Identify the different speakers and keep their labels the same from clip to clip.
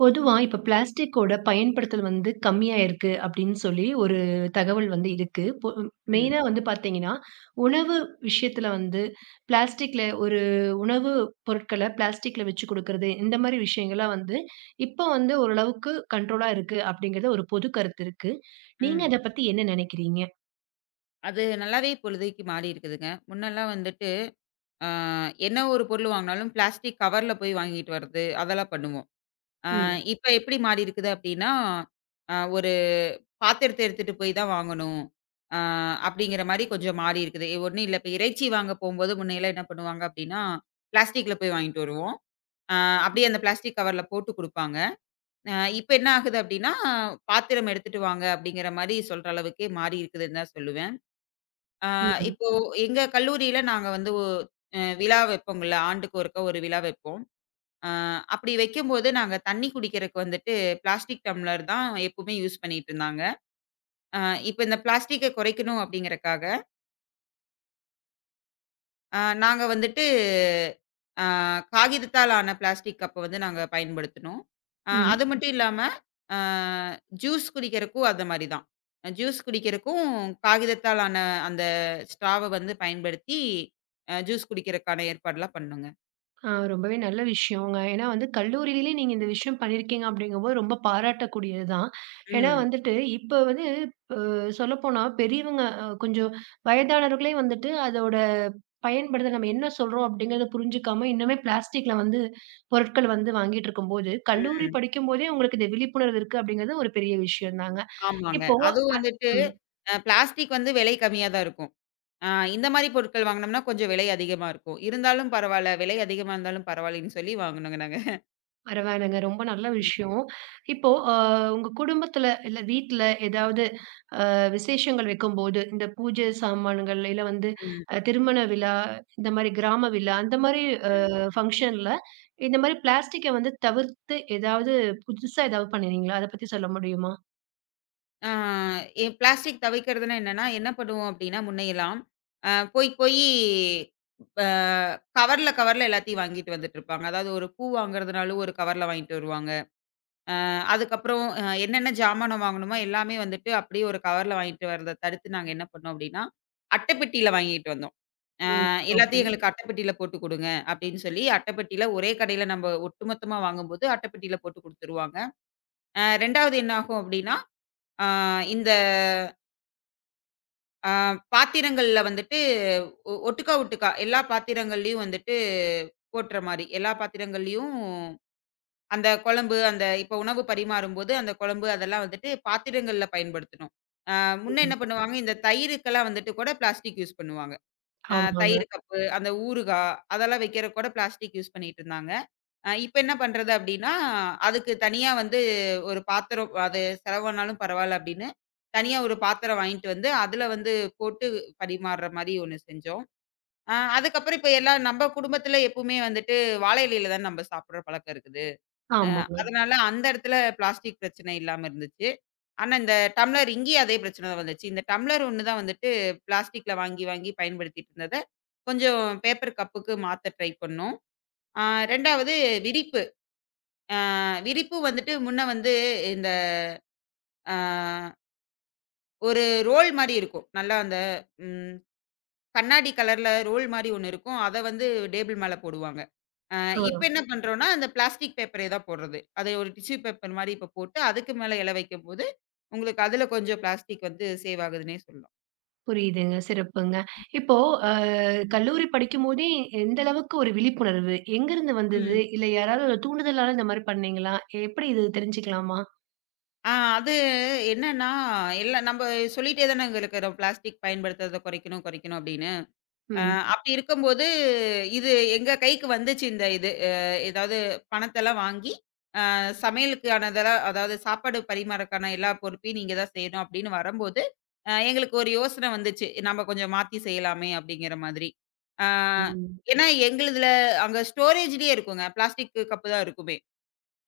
Speaker 1: பொதுவா இப்ப பிளாஸ்டிக்கோட பயன்படுத்தல் வந்து கம்மியா இருக்கு அப்படின்னு சொல்லி ஒரு தகவல் வந்து இருக்கு.
Speaker 2: ம்.
Speaker 1: மெயினா வந்து பார்த்தீங்கன்னா, உணவு விஷயத்துல வந்து பிளாஸ்டிக்ல ஒரு உணவு பொருட்கள பிளாஸ்டிக்ல வச்சு குடுக்குறது, இந்த மாரி விஷயங்கள்லாம் வந்து இப்ப வந்து ஓரளவுக்கு கண்ட்ரோலா இருக்கு அப்படிங்கிறது ஒரு பொது கருத்து இருக்கு. நீங்க
Speaker 2: ம்.
Speaker 1: அத பத்தி என்ன நினைக்கிறீங்க?
Speaker 2: அது நல்லாவே இப்பொழுதைக்கு மாறி இருக்குதுங்க. முன்னலாம் வந்துட்டு, ஆ என்ன ஒரு பொருள் வாங்குனாலும் பிளாஸ்டிக் கவர்ல போய் வாங்கிட்டு வர்றது, அதெல்லாம் பண்ணுவோம். ஆ
Speaker 1: ம்,
Speaker 2: இப்ப எப்படி மாறி இருக்குது அப்படின்னா, ஒரு பாத்திரத்த எடுத்துட்டு போய் தான் வாங்கணும். ஆ அப்படிங்கிற மாரி கொஞ்சம் மாறி இருக்குது. ஒண்ணும் இல்ல, இப்ப இறைச்சி வாங்க போம்போது முன்னையெல்லாம் என்ன பண்ணுவாங்க அப்படின்னா, பிளாஸ்டிக்ல போய் வாங்கிட்டு வருவோம். ஆ அப்படியே அந்த பிளாஸ்டிக் கவர்ல போட்டு குடுப்பாங்க. அ இப்ப என்ன ஆகுது அப்படின்னா, பாத்திரம் எடுத்துட்டு வாங்க அப்படிங்கிற மாரி சொல்ற அளவுக்கே மாறி இருக்குதுன்னு தான் சொல்லுவேன். ஆ
Speaker 1: ம்,
Speaker 2: இப்போ எங்க கல்லூரியில நாங்க வந்து ஒ அ விழா வைப்போங்கல்ல. ஆண்டுக்கு ஒருக்கா ஒரு விழா வைப்போம். அ அப்படி வைக்கும்போது நாங்க தண்ணி குடிக்கிறக்கு வந்துட்டு பிளாஸ்டிக் டம்ளர் தான் எப்பவுமே யூஸ் பண்ணிட்டு இருந்தாங்க. அ இப்ப இந்த பிளாஸ்டிக்க குறைக்கணும் அப்படிங்கிறக்காக நாங்க வந்துட்டு ஆ காகிதத்தால் ஆன பிளாஸ்டிக் கப்ப வந்து நாங்க பயன்படுத்தினோம்.
Speaker 1: ம்.
Speaker 2: அது மட்டும் இல்லாம, அ ஜூஸ் குடிக்கிறக்கும் அந்த மாரி தான். ஜூஸ் குடிக்கிறக்கும் காகிதத்தால் ஆன அந்த ஸ்ட்ராவ வந்து பயன்படுத்தி ஜூஸ் குடிக்கிறக்கான ஏற்பாடுலாம் பண்ணோங்க.
Speaker 1: ரொம்பவே நல்ல விஷயங்க. ஏன்னா வந்து கல்லூரியிலே நீங்க இந்த விஷயம் பண்ணியிருக்கீங்க அப்படிங்கும்போது ரொம்ப பாராட்டக்கூடியது தான். ஏன்னா
Speaker 2: ம்,
Speaker 1: வந்துட்டு இப்ப வந்து சொல்லப்போனா பெரியவங்க கொஞ்சம் வயதானவர்களே வந்துட்டு அதோட பயன்படுத்த நம்ம என்ன சொல்றோம் அப்படிங்கிறத புரிஞ்சுக்காம இன்னுமே பிளாஸ்டிக்ல வந்து பொருட்கள் வந்து வாங்கிட்டு இருக்கும்போது, கல்லூரி
Speaker 2: ம்.
Speaker 1: படிக்கும்போதே உங்களுக்கு இந்த விழிப்புணர்வு இருக்கு அப்படிங்கிறது ஒரு பெரிய விஷயம் தாங்க.
Speaker 2: ஆமாங்க.
Speaker 1: இப்போ
Speaker 2: அதுவும் வந்துட்டு
Speaker 1: ம்
Speaker 2: பிளாஸ்டிக் வந்து விலை கம்மியா தான் இருக்கும். அ இந்த மாரி பொருட்கள் வாங்குனோம்னா கொஞ்சம் விலை அதிகமா இருக்கும். இருந்தாலும் பரவால்ல, விலை அதிகமா இருந்தாலும் பரவாயில்லன்னு சொல்லி வாங்குனோங்க நாங்க.
Speaker 1: பரவாயில்லங்க. ரொம்ப நல்ல
Speaker 2: ம்,
Speaker 1: விஷயம். இப்போ உங்க குடும்பத்துல, இல்ல வீட்ல ஏதாவது விசேஷங்கள் வைக்கும்போது, இந்த பூஜை சாமான்கள், இல்ல வந்து திருமண விழா, இந்த மாரி கிராம விழா, அந்த மாரி அ
Speaker 2: ம்.
Speaker 1: ஃபங்ஷன்ல இந்த மாரி பிளாஸ்டிக்க வந்து தவிர்த்து ஏதாவது புதுசா ஏதாவது பண்ணினீங்களா? அத பத்தி சொல்ல முடியுமா?
Speaker 2: ஆ எ பிளாஸ்டிக் தவிர்க்கிறதுனா என்னன்னா, என்ன பண்ணுவோம் அப்டின்னா, முன்னையெல்லாம் அ போய் போயி ப கவர்ல கவர்ல எல்லாத்தையும் வாங்கிட்டு வந்துட்டுருப்பாங்க. அதாவது ஒரு பூ வாங்குறதுனாலும் ஒரு கவர்ல வாங்கிட்டு வருவாங்க. அதுக்கப்புறம் என்னென்ன ஜாமானம் வாங்கணுமோ எல்லாமே வந்துட்டு அப்படியே ஒரு கவர்ல வாங்கிட்டு வரத தடுத்து நாங்க என்ன பண்ணோம் அப்படின்னா, அட்டைப்பெட்டியில வாங்கிட்டு வந்தோம்.
Speaker 1: ம். ஓகே.
Speaker 2: எல்லாத்தையும் எங்களுக்கு அட்டைப்பெட்டியில போட்டு குடுங்க அப்படின்னு சொல்லி அட்டைப்பெட்டியில ஒரே கடையில நம்ம ஒட்டுமொத்தமா வாங்கும்போது அட்டைப்பெட்டியில போட்டு குடுத்துருவாங்க. 2வது என்ன ஆகும் அப்படின்னா, அ இந்த ஆ பாத்திரங்கள்ல வந்துட்டு ஒட்டுக்கா, ஒட்டுக்கா எல்லா பாத்திரங்கள்லயும் வந்துட்டு போட்ற மாரி. எல்லா பாத்திரங்கள்லயும் அந்த குழம்பு, அந்த இப்ப உணவு பரிமாறும்போது, அந்த குழம்பு அதெல்லாம் வந்துட்டு பாத்திரங்கள்ல பயன்படுத்தணும். ஆ முன்ன
Speaker 1: ம்.
Speaker 2: என்ன பண்ணுவாங்க, இந்த தயிருக்கெல்லாம் வந்துட்டு கூட பிளாஸ்டிக் யூஸ் பண்ணுவாங்க.
Speaker 1: ஆமாங்க,
Speaker 2: தயிர் கப்பு, அந்த ஊறுகா அதெல்லாம் வைக்கிறக்கு கூட பிளாஸ்டிக் யூஸ் பண்ணிட்டு இருந்தாங்க. இப்ப என்ன பண்றது அப்டின்னா, அதுக்கு தனியா வந்து ஒரு பாத்திரம் அது செலவானாலும் பரவால்ல அப்டின்னு, தனியா ஒரு பாத்திரம் வாங்கிட்டு வந்து, அதுல வந்து போட்டு பரிமாறுற மாரி ஒண்ணு செஞ்சோம். அதுக்கப்புறம் இப்ப எல்லா நம்ப குடும்பத்துல எப்பவுமே வந்துட்டு வாழை இலையில தான் நம்ப சாப்பிடுற பழக்கம் இருக்குது. அ
Speaker 1: ஆமாங்க.
Speaker 2: அதனால அந்த இடத்துல பிளாஸ்டிக் பிரச்சனை இல்லாம இருந்துச்சு. ஆனா இந்த டம்ளர் இங்கேயும் அதே பிரச்சனை தான் வந்துச்சு. இந்த டம்ளர் ஒண்ணு தான் வந்துட்டு பிளாஸ்டிக்ல வாங்கி, வாங்கி பயன்படுத்திட்டு இருந்தத, கொஞ்சம் பேப்பர் கப்புக்கு மாத்த ட்ரை பண்ணோம். ஆ 2வது விரிப்பு. ஆ விரிப்பு வந்துட்டு முன்ன வந்து இந்த ஆ ஒரு ரோல் மாரி இருக்கும். நல்லா அந்த ம் கண்ணாடி கலர்ல ரோல் மாரி ஒண்ணு இருக்கும். அத வந்து டேபிள் மேல போடுவாங்க. அ இப்ப
Speaker 1: ஆ
Speaker 2: என்ன பண்றோம்னா, அந்த பிளாஸ்டிக் பேப்பர் ஏதா போடுறது. அது ஒரு டிஷ்யூ பேப்பர் மாரி இப்ப போட்டு, அதுக்கு மேல இலை வைக்கும்போது, உங்களுக்கு அதுல கொஞ்சம் பிளாஸ்டிக் வந்து சேவ் ஆகுதுன்னே சொல்லலாம்.
Speaker 1: புரியுதுங்க. சிறப்புங்க. இப்போ அ கல்லூரி படிக்கும்போதே எந்த அளவுக்கு ஒரு விழிப்புணர்வு எங்கருந்து வந்தது?
Speaker 2: ம்.
Speaker 1: இல்ல யாராவது ஒரு தூண்டுதலால இந்த மாரி பண்ணீங்களா? எப்படி இது தெரிஞ்சுக்கலாமா?
Speaker 2: ஆ அது என்னன்னா, எல்லாம் நம்ப சொல்லிட்டே தானங்க இருக்கிறோம், பிளாஸ்டிக் பயன்படுத்துறத குறைக்கணும், குறைக்கணும் அப்படின்னு. அ
Speaker 1: ம்.
Speaker 2: அப்படி இருக்கும்போது, இது எங்க கைக்கு வந்துச்சு இது. ஏதாவது பணத்தெல்லாம் வாங்கி, சமையலுக்கானதெல்லாம் அதாவது சாப்பாடு பரிமாறக்கான எல்லா பொறுப்பையும் நீங்க தான் செய்யணும் அப்படின்னு வரும்போது, எங்களுக்கு ஒரு யோசனை வந்துச்சு. நம்ம கொஞ்சம் மாத்தி செய்யலாமே அப்படிங்கிற மாதிரி. ஆ
Speaker 1: ம்.
Speaker 2: ஏன்னா எங்களுதுல அங்க ஸ்டோரேஜ்லயே இருக்குங்க. பிளாஸ்டிக் கப்பு தான் இருக்குமே.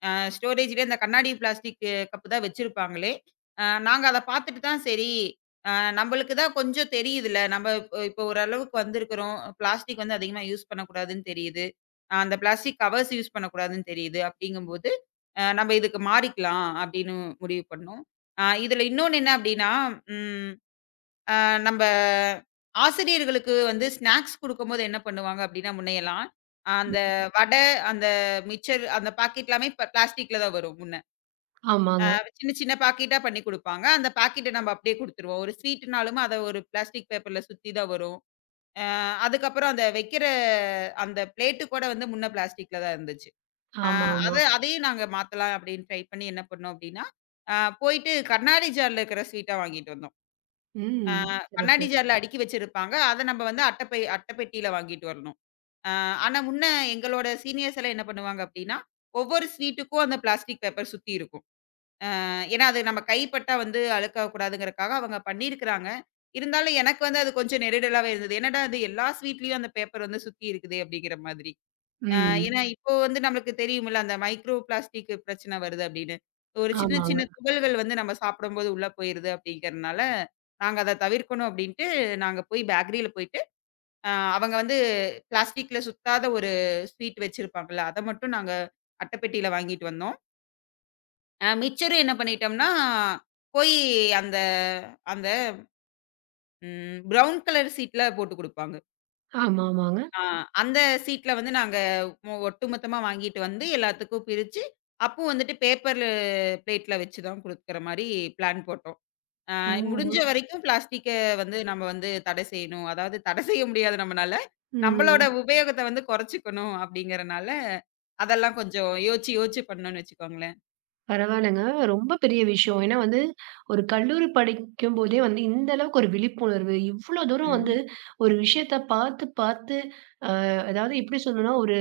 Speaker 2: அ ஸ்டோரேஜ்லயே அந்த கண்ணாடி பிளாஸ்டிக் கப்பு தான் வச்சிருப்பாங்களே! நாங்க அத பார்த்துட்டு தான் சரி, அ நம்பளுக்கு தான் கொஞ்சம் தெரியுதுல்ல. நம்ம இப்ப இப்ப ஓரளவுக்கு வந்திருக்கிறோம். பிளாஸ்டிக் வந்து அதிகமா யூஸ் பண்ணக்கூடாதுன்னு தெரியுது. அந்த பிளாஸ்டிக் கவர்ஸ் யூஸ் பண்ணக்கூடாதுன்னு தெரியுது. அப்படிங்கும்போது, நம்ம இதுக்கு மாறிக்கலாம் அப்படின்னு முடிவு பண்ணோம். இதுல இன்னொன்னு என்ன அப்படின்னா, ம் அ நம்ப ஆசிரியர்களுக்கு வந்து ஸ்நாக்ஸ் குடுக்கும்போது என்ன பண்ணுவாங்க அப்டின்னா, முன்னையெல்லாம் அந்த
Speaker 1: ம்.
Speaker 2: வடை, அந்த மிச்சர் அந்த பாக்கெட் எல்லாமே இப்ப பிளாஸ்டிக்ல தான் வரும் முன்ன. அ
Speaker 1: ஆமாங்க.
Speaker 2: சின்ன சின்ன பாக்கெட்டா பண்ணி குடுப்பாங்க. அந்த பாக்கெட்ட நம்ம அப்டியே குடுத்துருவோம். ஒரு ஸ்வீட்னாலும் அத ஒரு பிளாஸ்டிக் பேப்பர்ல சுத்தி தான் வரும். அ அதுக்கப்புறம் அந்த வைக்கிற அந்த பிளேட்டு கூட வந்து முன்ன பிளாஸ்டிக்ல தான் இருந்துச்சு. அ அத
Speaker 1: ஆமாமா.
Speaker 2: அதையும் நாங்க மாத்தலாம் அப்டின்னு ட்ரை பண்ணி என்ன பண்ணோம் அப்டின்னா, அ போயிட்டு கண்ணாடி ஜார்ல இருக்கிற ஸ்வீட்டா வாங்கிட்டு வந்தோம். ஆ
Speaker 1: ம். சிறப்பு.
Speaker 2: கண்ணாடி ஜார்ல அடுக்கி வச்சிருப்பாங்க. அத நம்ம வந்து அட்டப்பெட்டியில வாங்கிட்டு வரணும். ஆ ஆனா முன்ன எங்களோட சீனியர்ஸ் எல்லாம் என்ன பண்ணுவாங்க அப்டின்னா, ஒவ்வொரு ஸ்வீட்டுக்கும் அந்த பிளாஸ்டிக் பேப்பர் சுத்தி இருக்கும். ஏன்னா அது நம்ம கை பட்டா வந்து அழுக்காகக்கூடாதுங்கிறக்காக அவங்க பண்ணியிருக்கிறாங்க. இருந்தாலும் எனக்கு வந்து அது கொஞ்சம் நெருடலாவே இருந்தது. என்னடா இது எல்லா ஸ்வீட்லயும் அந்த பேப்பர் வந்து சுத்தி இருக்குதே! அப்டிங்கிற மாதிரி. அ
Speaker 1: ம்.
Speaker 2: ஏன்னா இப்போ வந்து நம்மளுக்கு தெரியும்ல, அந்த மைக்ரோ பிளாஸ்டிக் பிரச்சனை வருது அப்படின்னு. ஒரு சின்ன
Speaker 1: ஆமாங்க.
Speaker 2: சின்ன துகள்கள் வந்து நம்ம சாப்பிடும்போது உள்ள போயிருது அப்படிங்கிறனால, நாங்க அத தவிர்க்கணும் அப்படின்ட்டு, நாங்க போய் பேக்கரியில போயிட்டு, அ அவங்க வந்து பிளாஸ்டிக்ல சுத்தாத ஒரு ஸ்வீட் வச்சிருப்பாங்கல்ல, அத மட்டும் நாங்க அட்டைப்பெட்டியில வாங்கிட்டு வந்தோம். மிச்சரும் என்ன பண்ணிட்டோம்னா, போய் அந்த அந்த ம் ப்ரவுன் கலர் சீட்ல போட்டு குடுப்பாங்க.
Speaker 1: ஆமா, ஆமாங்க.
Speaker 2: ஆ அந்த சீட்ல வந்து நாங்க ஒட்டுமொத்தமா வாங்கிட்டு வந்து எல்லாத்துக்கும் பிரிச்சு, அப்போ வந்துட்டு பேப்பரு பிளேட்ல வச்சு தான் குடுக்குற மாரி பிளான் போட்டோம். அ
Speaker 1: ஓ!
Speaker 2: முடிஞ்ச வரைக்கும் பிளாஸ்டிக்க வந்து நம்ம வந்து தடை செய்யணும். அதாவது தடை செய்ய முடியாது நம்மனால. நம்மளோட
Speaker 1: ம்.
Speaker 2: உபயோகத்த வந்து குறைச்சுக்கணும் அப்படிங்கிறனால, அதெல்லாம் கொஞ்சம் யோசிச்சு யோசிச்சு பண்ணோம்னு வச்சுக்கோங்களேன்.
Speaker 1: பரவாயில்லங்க. ரொம்ப பெரிய விஷயம். ஏன்னா வந்து, ஒரு கல்லூரி படிக்கும்போதே வந்து இந்த அளவுக்கு ஒரு விழிப்புணர்வு, இவ்ளோ தூரம் வந்து
Speaker 2: ம்.
Speaker 1: ஒரு விஷயத்த பார்த்து, பார்த்து அ அதாவது எப்படி சொல்லணும்னா, ஒரு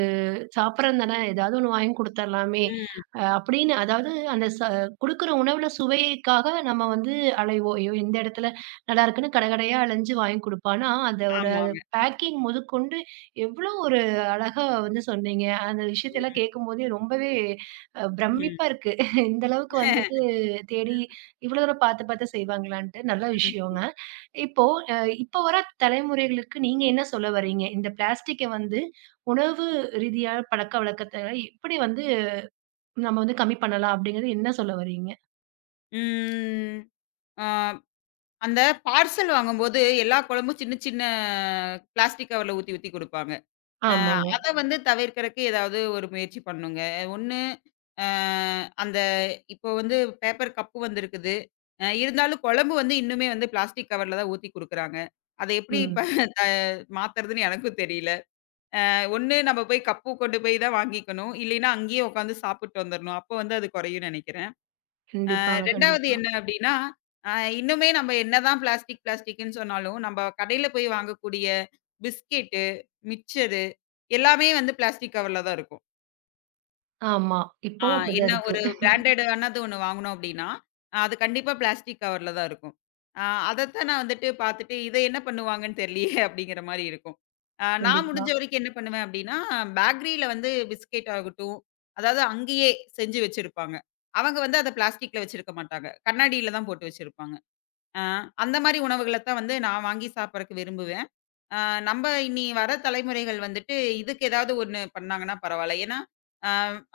Speaker 1: சாப்பிட்றோம் தானே, ஏதாவது ஒண்ணு வாங்கி குடுத்தர்லாமே!
Speaker 2: ம்.
Speaker 1: அ அப்படின்னு அதாவது அந்த குடுக்குற உணவுல சுவைக்காக நம்ம வந்து அலைவோம். ஐயோ! இந்த இடத்துல நல்லாருக்குன்னு கடை கடையா அலைஞ்சு வாங்கி குடுப்போம். ஆனா, அதோட
Speaker 2: ஆமாங்க.
Speaker 1: பேக்கிங் முதற்கொண்டு எவ்வளோ ஒரு அழகா வந்து சொன்னீங்க. அந்த
Speaker 2: ம்.
Speaker 1: விஷயத்தெல்லாம் கேட்கும்போதே ரொம்பவே
Speaker 2: ம்.
Speaker 1: பிரமிப்பா இருக்கு. இந்த அளவுக்கு வந்துட்டு தேடி இவ்வளோ தூரம் பார்த்து பார்த்து செய்வாங்களான்ட்டு. நல்ல
Speaker 2: ம்.
Speaker 1: விஷயங்க. இப்போ அ இப்போ வர தலைமுறைகளுக்கு நீங்க என்ன சொல்ல வர்றீங்க? இந்த பிளாஸ்டிக்க வந்து உணவு ரீதியா பழக்கவழக்கத்த எப்படி வந்து நம்ம வந்து கம்மி பண்ணலாம் அப்படிங்கிறது என்ன சொல்ல வர்றீங்க?
Speaker 2: ம். ஆ அந்த பார்சல் வாங்கும்போது, எல்லா குழம்பும் சின்ன சின்ன பிளாஸ்டிக் கவர்ல ஊத்தி ஊத்தி குடுப்பாங்க. அ
Speaker 1: ஆமாங்க.
Speaker 2: அத வந்து தவிர்க்கறக்கு ஏதாவது ஒரு முயற்சி பண்ணணுங்க. ஒண்ணு அ அந்த இப்போ வந்து பேப்பர் கப்பு வந்திருக்குது. இருந்தாலும் குழம்பு வந்து இன்னுமே வந்து பிளாஸ்டிக் கவர்ல தான் ஊத்தி குடுக்குறாங்க. அத எப்படி இப்ப
Speaker 1: ம்.
Speaker 2: மாத்துறதுன்னு எனக்கும் தெரியல. ஒண்ணு நம்ம போய் கப்பு கொண்டு போய் தான் வாங்கிக்கணும். இல்லைன்னா அங்கேயே உட்காந்து சாப்பிட்டு வந்துரணும். அப்போ வந்து அது குறையும்னு நெனைக்கிறேன்.
Speaker 1: கண்டிப்பாங்க,
Speaker 2: 2வது
Speaker 1: கண்டிப்பா.
Speaker 2: என்ன அப்படின்னா, அ இன்னுமே நம்ம என்னதான் பிளாஸ்டிக், பிளாஸ்டிக்ன்னு சொன்னாலும், நம்ப கடையில போய் வாங்கக்கூடிய பிஸ்கெட்டு, மிக்சரு எல்லாமே வந்து பிளாஸ்டிக் கவர்ல தான் இருக்கும்.
Speaker 1: ஆமா.
Speaker 2: ஆ
Speaker 1: இப்பவும் அப்படிதான்
Speaker 2: என்ன
Speaker 1: இருக்கு.
Speaker 2: ஒரு பிராண்டட் ஆனது ஒண்ணு வாங்குனோம் அப்டின்னா, அது கண்டிப்பா பிளாஸ்டிக் கவர்ல தான் இருக்கும். ஆ அதத்தான் நான் வந்துட்டு பாத்துட்டு, இத என்ன பண்ணுவாங்கன்னு தெரியலையே அப்டிங்கிற மாரி இருக்கும். நான்
Speaker 1: கண்டிப்பா.
Speaker 2: முடிஞ்ச வரைக்கும் என்ன பண்ணுவேன் அப்டின்னா, பேக்கரியில வந்து பிஸ்கெட் ஆகட்டும், அதாவது அங்கேயே செஞ்சு வச்சிருப்பாங்க. அவங்க வந்து அத பிளாஸ்டிக்ல வச்சிருக்க மாட்டாங்க. கண்ணாடியில தான் போட்டு வச்சிருப்பாங்க. ஆ அந்த மாரி உணவுகள தான் வந்து நான் வாங்கி சாப்பிடறக்கு விரும்புவேன். ஆ நம்ப இனி வர தலைமுறைகள் வந்துட்டு, இதுக்கு ஏதாவது ஒண்ணு பண்ணாங்கன்னா பரவால்ல. ஏன்னா, அ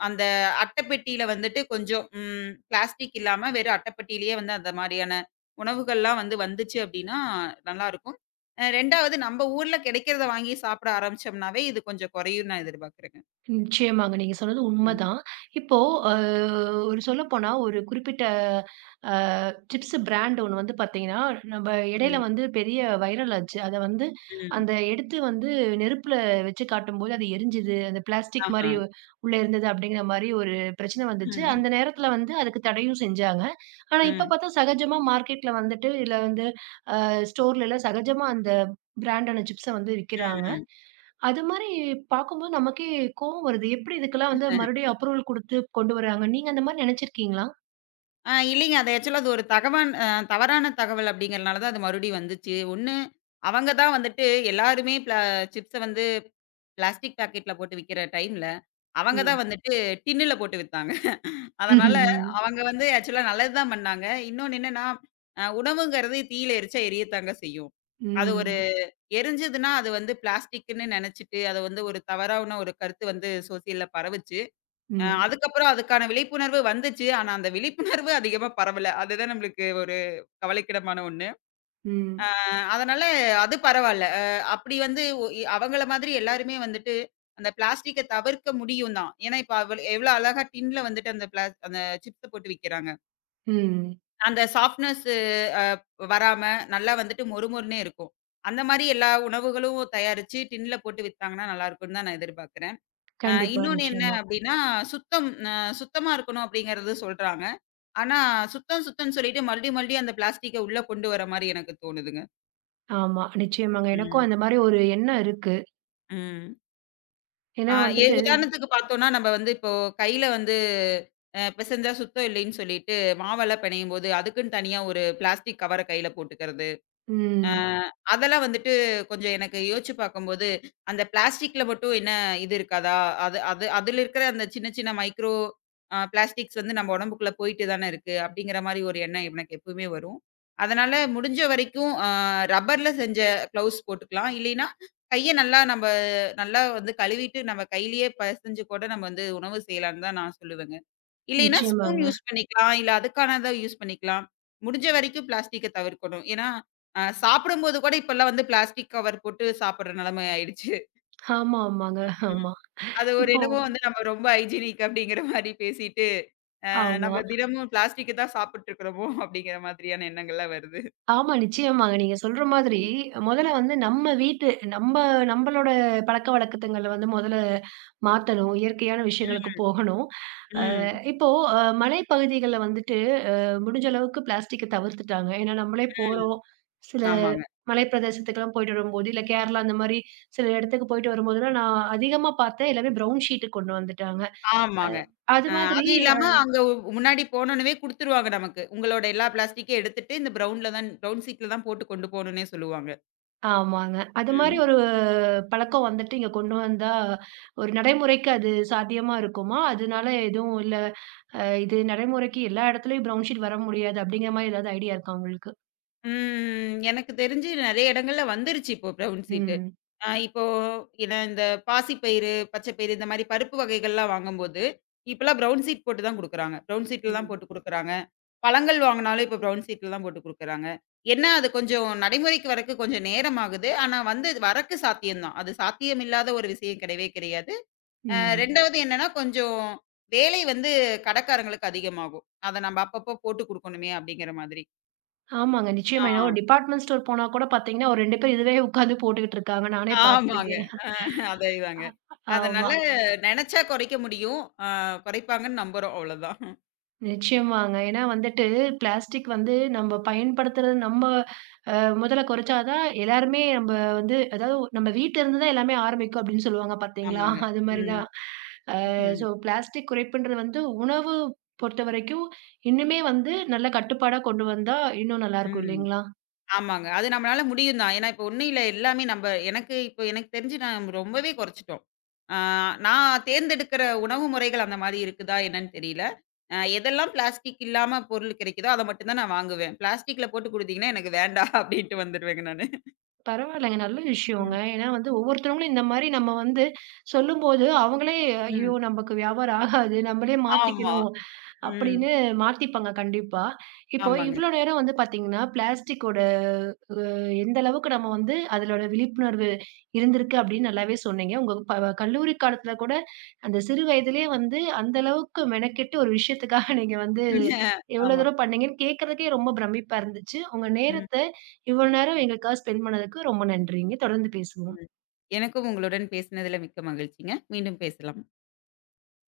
Speaker 2: அந்த அட்டை பெட்டியில வந்துட்டு கொஞ்சம் பிளாஸ்டிக் இல்லாம வெறும் அட்டை பெட்டியிலேயே வந்து அந்த மாரியான உணவுகள்லாம் வந்து வந்துச்சு அப்டின்னா, நல்லாருக்கும். 2வது நம்ப ஊர்ல கிடைக்கிறத வாங்கி சாப்பிட ஆரம்பிச்சோம்னாவே, இது கொஞ்சம் குறையும்னு நான் எதிர்பார்க்குறேங்க.
Speaker 1: நிச்சயமாங்க. நீங்க சொன்னது
Speaker 2: ம்,
Speaker 1: உண்மதான். இப்போ அ ஒரு சொல்லப்போனா ஒரு குறிப்பிட்ட அ சிப்ஸ் பிராண்ட் ஒண்ணு வந்து பார்த்தீங்கன்னா, நம்ப இடையில
Speaker 2: ம்,
Speaker 1: வந்து பெரிய வைரல் ஆச்சு. அத வந்து
Speaker 2: ம்.
Speaker 1: அந்த எடுத்து வந்து நெருப்புல வச்சு காட்டும்போது அது எரிஞ்சுது. அந்த பிளாஸ்டிக்
Speaker 2: ஆஹா.
Speaker 1: மாரி உள்ள இருந்தது அப்படிங்கிற மாரி ஒரு பிரச்சனை வந்துச்சு.
Speaker 2: ம்,
Speaker 1: அந்த நேரத்துல வந்து அதுக்கு தடையும் செஞ்சாங்க. ஆனா இப்ப
Speaker 2: ம்,
Speaker 1: பார்த்தா சகஜமா மார்க்கெட்ல வந்துட்டு, இல்ல வந்து ஸ்டோர்லலாம் சகஜமா அந்த பிராண்டான சிப்ஸ வந்து விக்கிறாங்க.
Speaker 2: ம்.
Speaker 1: அது மாரி பார்க்கும்போது நமக்கே கோவம் வருது. எப்படி இதுக்கெல்லாம் வந்து மறுபடியும் அப்ரூவல் குடுத்து கொண்டு வராங்க? நீங்க அந்த மாரி நெனச்சிருக்கீங்களா?
Speaker 2: இல்லைங்க. அது ஆக்சுவலா அது ஒரு தகவான் அ தவறான தகவல் அப்படிங்கிறனால தான் அது மறுபடியும் வந்துச்சு. ஒண்ணு அவங்க தான் வந்துட்டு எல்லாருமே சிப்ஸ வந்து பிளாஸ்டிக் பாக்கெட்ல போட்டு விக்கிற டைம்ல, அவங்க தான்
Speaker 1: ம்.
Speaker 2: வந்துட்டு டின்னுல போட்டு வித்தாங்க. அதனால
Speaker 1: ம்ஹ்ம்.
Speaker 2: அவங்க வந்து ஆக்சுவலா நல்லது தான் பண்ணாங்க. இன்னொன்னு என்னன்னா, உணவுங்கிறது தீயில எரிச்சா எரியத்தாங்க செய்யும். அது ஒரு
Speaker 1: ம்.
Speaker 2: எரிஞ்சதுன்னா, அது வந்து பிளாஸ்டிக்ன்னு நெனச்சுட்டு, அத வந்து ஒரு தவறான ஒரு கருத்து வந்து சோசியல்ல பரவுச்சு.
Speaker 1: ம்.
Speaker 2: அதுக்கப்புறம் அதுக்கான விழிப்புணர்வு வந்துச்சு. ஆனா, அந்த விழிப்புணர்வு அதிகமா பரவல. அதுதான் நம்மளுக்கு ஒரு கவலைக்கிடமான ஒண்ணு.
Speaker 1: ம்.
Speaker 2: அதனால அது பரவால்ல. அப்படி வந்து ஒ இ அவங்கள மாதிரி எல்லாருமே வந்துட்டு அந்த பிளாஸ்டிக்க தவிர்க்க முடியும் தான். ஏன்னா, இப்ப அவள் எவ்வளோ அழகா டின்ல வந்துட்டு அந்த சிப்ஸ் போட்டு விக்கிறாங்க.
Speaker 1: ம்.
Speaker 2: அந்த சாஃப்ட்னஸ் அ வராம நல்லா வந்துட்டு மொறுமொறுன்னே இருக்கும். அந்த மாரி எல்லா உணவுகளும் தயாரிச்சு டின்ல போட்டு வித்தாங்கன்னா நல்லா இருக்கும்னு தான் நான் எதிர்பார்க்கிறேன்.
Speaker 1: கண்டிப்பா,
Speaker 2: இன்னொன்னு என்ன
Speaker 1: நிச்சயமா.
Speaker 2: அப்படின்னா, சுத்தம் அ சுத்தமா இருக்கணும் அப்படிங்கிறது சொல்றாங்க. ஆனா, சுத்தம் சுத்தம்ன்னு சொல்லிட்டு மறுபடியும் மறுபடியும் அந்த பிளாஸ்டிக்க உள்ள கொண்டு வர மாரி எனக்கு தோணுதுங்க.
Speaker 1: ஆமா, நிச்சயமாங்க. எனக்கும்
Speaker 2: ம்.
Speaker 1: அந்த மாரி ஒரு எண்ணம் இருக்கு.
Speaker 2: ம்.
Speaker 1: ஏன்னா
Speaker 2: ஆ எ
Speaker 1: வந்துட்டு
Speaker 2: உதாரணத்துக்கு பார்த்தோம்னா, நம்ம வந்து இப்போ கையில வந்து பெசஞ்சா சுத்தம் இல்லைன்னு சொல்லிட்டு மாவெல்லாம் பெணையும்போது, அதுக்குன்னு தனியா ஒரு பிளாஸ்டிக் கவர கையில போட்டுக்கிறது. அ
Speaker 1: ம்.
Speaker 2: அதெல்லாம் வந்துட்டு கொஞ்சம் எனக்கு யோசிச்சு பார்க்கும்போது, அந்த பிளாஸ்டிக்ல மட்டும் என்ன இது இருக்காதா? அது அது அதில இருக்கிற அந்த சின்ன சின்ன மைக்ரோ பிளாஸ்டிக்ஸ் வந்து நம்ம உடம்புக்குள்ள போயிட்டு தானே இருக்கு. அப்படிங்கிற மாரி ஒரு எண்ணம் எனக்கு எப்பவுமே வரும். அதனால முடிஞ்ச வரைக்கும் ரப்பர்ல செஞ்ச க்ளவுஸ் போட்டுக்கலாம். இல்லைன்னா, கைய நல்லா வந்து கழுவிட்டு நம்ம கையிலேயே பெசஞ்சு கூட நம்ம வந்து உணவு செய்யலான்னு தான் நான் சொல்லுவேங்க. இல்லைன்னா, ஸ்பூன்
Speaker 1: நிச்சயமாங்க.
Speaker 2: யூஸ் பண்ணிக்கலாம். இல்ல அதுக்கானத யூஸ் பண்ணிக்கலாம். முடிஞ்ச வரைக்கும் பிளாஸ்டிக்க தவிர்க்கணும். ஏன்னா, சாப்பிடும்போது கூட இப்பல்லாம் வந்து பிளாஸ்டிக் கவர் போட்டு சாப்பிடுற நிலைமை ஆயிடுச்சு.
Speaker 1: ஆமா, ஆமாங்க.
Speaker 2: ம்.
Speaker 1: ஆமா.
Speaker 2: அது ஒரு
Speaker 1: இப்போ
Speaker 2: என்னமோ வந்து நம்ம ரொம்ப ஹைஜீனிக் அப்படிங்கிற மாரி பேசிட்டு,
Speaker 1: ஆமா.
Speaker 2: நம்ம தினமும் பிளாஸ்டிக்க தான் சாப்பிட்டுருக்கிறோமோ அப்படிங்கிற மாதிரியான எண்ணங்கள்லாம் வருது.
Speaker 1: ஆமா, நிச்சயமாங்க. நீங்க சொல்ற மாதிரி முதல்ல வந்து நம்ம வீட்டு நம்ம நம்மளோட பழக்கவழக்கத்துங்கள வந்து முதல்ல மாத்தணும். இயற்கையான
Speaker 2: ம்,
Speaker 1: விஷயங்களுக்கு போகணும். அ
Speaker 2: ம்,
Speaker 1: இப்போ மலைப்பகுதிகள்ல வந்துட்டு முடிஞ்ச அளவுக்கு பிளாஸ்டிக்க தவிர்த்துட்டாங்க. ஏன்னா, நம்மளே
Speaker 2: ம்.
Speaker 1: போறோம். சில
Speaker 2: ஆமாங்க,
Speaker 1: மலைப்பிரதேசத்துக்குலாம் போயிட்டு வரும்போது, இல்ல கேரளா அந்த மாரி சில இடத்துக்கு போயிட்டு வரும்போதெல்லாம் நான் அதிகமா பார்த்தேன் எல்லாமே ப்ரவுன் ஷீட்டு கொண்டு வந்துட்டாங்க. அ
Speaker 2: ஆமாங்க.
Speaker 1: அது
Speaker 2: அ
Speaker 1: மாதிரி
Speaker 2: அது இல்லாம அங்க முன்னாடி போனோனவே குடுத்துருவாங்க நமக்கு. உங்களோட எல்லா பிளாஸ்டிக்கையும் எடுத்துட்டு இந்த ப்ரவுன்ல தான் ப்ரவுன் சீட்ல தான் போட்டு கொண்டு போணும்னே சொல்லுவாங்க.
Speaker 1: ஆமாங்க. அது மாரி
Speaker 2: ம்.
Speaker 1: ஒரு பழக்கம் வந்துட்டு இங்க கொண்டு வந்தா, ஒரு நடைமுறைக்கு அது சாத்தியமா இருக்குமா? அதனால எதுவும் இல்ல, இது நடைமுறைக்கு எல்லா இடத்துலயும் ப்ரவுன் ஷீட் வர முடியாது அப்படிங்கிற மாரி ஏதாவது ஐடியா இருக்கா உங்களுக்கு?
Speaker 2: ம். எனக்கு தெரிஞ்சு நெறைய இடங்கள்ல வந்துருச்சு இப்போ ப்ரவுன் சீட்டு.
Speaker 1: ம்.
Speaker 2: இப்போ ஏன்னா இந்த பாசிப்பயிறு, பச்சைப்பயிறு இந்த மாரி பருப்பு வகைகள்லாம் வாங்கும்போது, இப்பலாம் ப்ரவுன் சீட் போட்டு தான் குடுக்குறாங்க. ப்ரவுன் சீட்ல தான்
Speaker 1: ம்.
Speaker 2: போட்டு குடுக்குறாங்க. பழங்கள் வாங்குனாலும் இப்ப ப்ரவுன் சீட்ல தான் போட்டு குடுக்குறாங்க. என்ன அது கொஞ்சம் நடைமுறைக்கு வரக்கு கொஞ்சம் நேரம் ஆகுது. ஆனா வந்து அது வரக்கு சாத்தியம் தான். அது சாத்தியம் இல்லாத ஒரு விஷயம் கிடையவே கிடையாது.
Speaker 1: ம்.
Speaker 2: 2வது என்னன்னா கொஞ்சம் வேலை வந்து கடைக்காரங்களுக்கு அதிகமாகும். அத நம்ம அப்பப்போ போட்டு குடுக்கணுமே! அப்டிங்கிற மாதிரி.
Speaker 1: ஆமாங்க.
Speaker 2: ஆ.
Speaker 1: நிச்சயமா. ஏன்னா ஒரு டிபார்ட்மெண்ட் ஸ்டோர் போனா கூட பார்த்தீங்கன்னா, ஒரு 2 பேர் இதுவே உட்காந்து போட்டுக்கிட்டு இருக்காங்க. நானே
Speaker 2: ஆமாங்க.
Speaker 1: பார்த்துருக்கேன்.
Speaker 2: அ அதைதாங்க.
Speaker 1: ஆமா.
Speaker 2: அதனால நெனச்சா குறைக்க முடியும். குறைப்பாங்கன்னு நம்புறோம் அவ்வளோதான்.
Speaker 1: நிச்சயமாங்க. ஏன்னா வந்துட்டு பிளாஸ்டிக் வந்து நம்ம பயன்படுத்துறது நம்ம முதல்ல குறைச்சா தான் எல்லாருமே நம்ப வந்து அதாவது நம்ம வீட்ல இருந்து தான் எல்லாமே ஆரம்பிக்கும் அப்படின்னு சொல்லுவாங்க பார்த்தீங்களா?
Speaker 2: ஆமாங்க.
Speaker 1: அது மாரி
Speaker 2: ம்.
Speaker 1: தான். ஸோ
Speaker 2: ம்.
Speaker 1: பிளாஸ்டிக் குறைப்புன்றது வந்து உணவு பொறுத்தவரைக்கும் இன்னுமே வந்து நல்ல கட்டுப்பாடா கொண்டு வந்தா இன்னும் நல்லாயிருக்கும்
Speaker 2: ம்.
Speaker 1: இல்லைங்களா?
Speaker 2: ஆமாங்க. அது நம்மளால முடியும் தான். ஏன்னா, இப்ப ஒண்ணும் இல்ல எல்லாமே நம்ப எனக்கு தெரிஞ்சு நான் ரொம்பவே குறைச்சுட்டோம். ஆ நான் தேர்ந்தெடுக்கிற உணவு முறைகள் அந்த மாரி இருக்குதா என்னன்னு தெரியல. எதெல்லாம் பிளாஸ்டிக் இல்லாம பொருள் கிடைக்குதோ, அத மட்டும் தான் நான் வாங்குவேன். பிளாஸ்டிக்ல போட்டு குடுத்தீங்கன்னா, எனக்கு வேண்டாம் அப்டின்ட்டு வந்துருவேங்க நானு.
Speaker 1: பரவாயில்லங்க. நல்ல விஷயங்க.
Speaker 2: ம்.
Speaker 1: ஏன்னா வந்து ஒவ்வொருத்தவங்களும் இந்த மாரி நம்ம வந்து சொல்லும்போது அவங்களே ஐயோ!
Speaker 2: ம்.
Speaker 1: நமக்கு வியாபாரம் ஆகாது. நம்மளே
Speaker 2: ஆமா.
Speaker 1: மாத்திக்கணும்
Speaker 2: ம்.
Speaker 1: அப்படின்னு மாத்திப்பாங்க கண்டிப்பா. இப்போ
Speaker 2: ஆமாங்க.
Speaker 1: இவ்ளோ நேரம் வந்து பார்த்தீங்கன்னா, பிளாஸ்டிக்கோட எந்த அளவுக்கு நம்ம வந்து அதிலோட விழிப்புணர்வு இருந்திருக்கு அப்படின்னு நல்லாவே சொன்னீங்க. உங்க கல்லூரி காலத்துல கூட அந்த சிறு வயதிலேயே வந்து அந்த அளவுக்கு மெனக்கெட்டு ஒரு விஷயத்துக்காக நீங்க வந்து எவ்வளோ
Speaker 2: ஆமா.
Speaker 1: தூரம் பண்ணீங்கன்னு கேட்கறதுக்கே ரொம்ப பிரமிப்பா இருந்துச்சு. உங்க
Speaker 2: ம்,
Speaker 1: நேரத்த இவ்வளோ நேரம் எங்களுக்காக ஸ்பெண்ட் பண்ணதுக்கு ரொம்ப நன்றிங்க. தொடர்ந்து பேசுவோம்.
Speaker 2: ம். எனக்கும் உங்களுடன் பேசினதுல மிக்க மகிழ்ச்சிங்க. மீண்டும் பேசலாம்.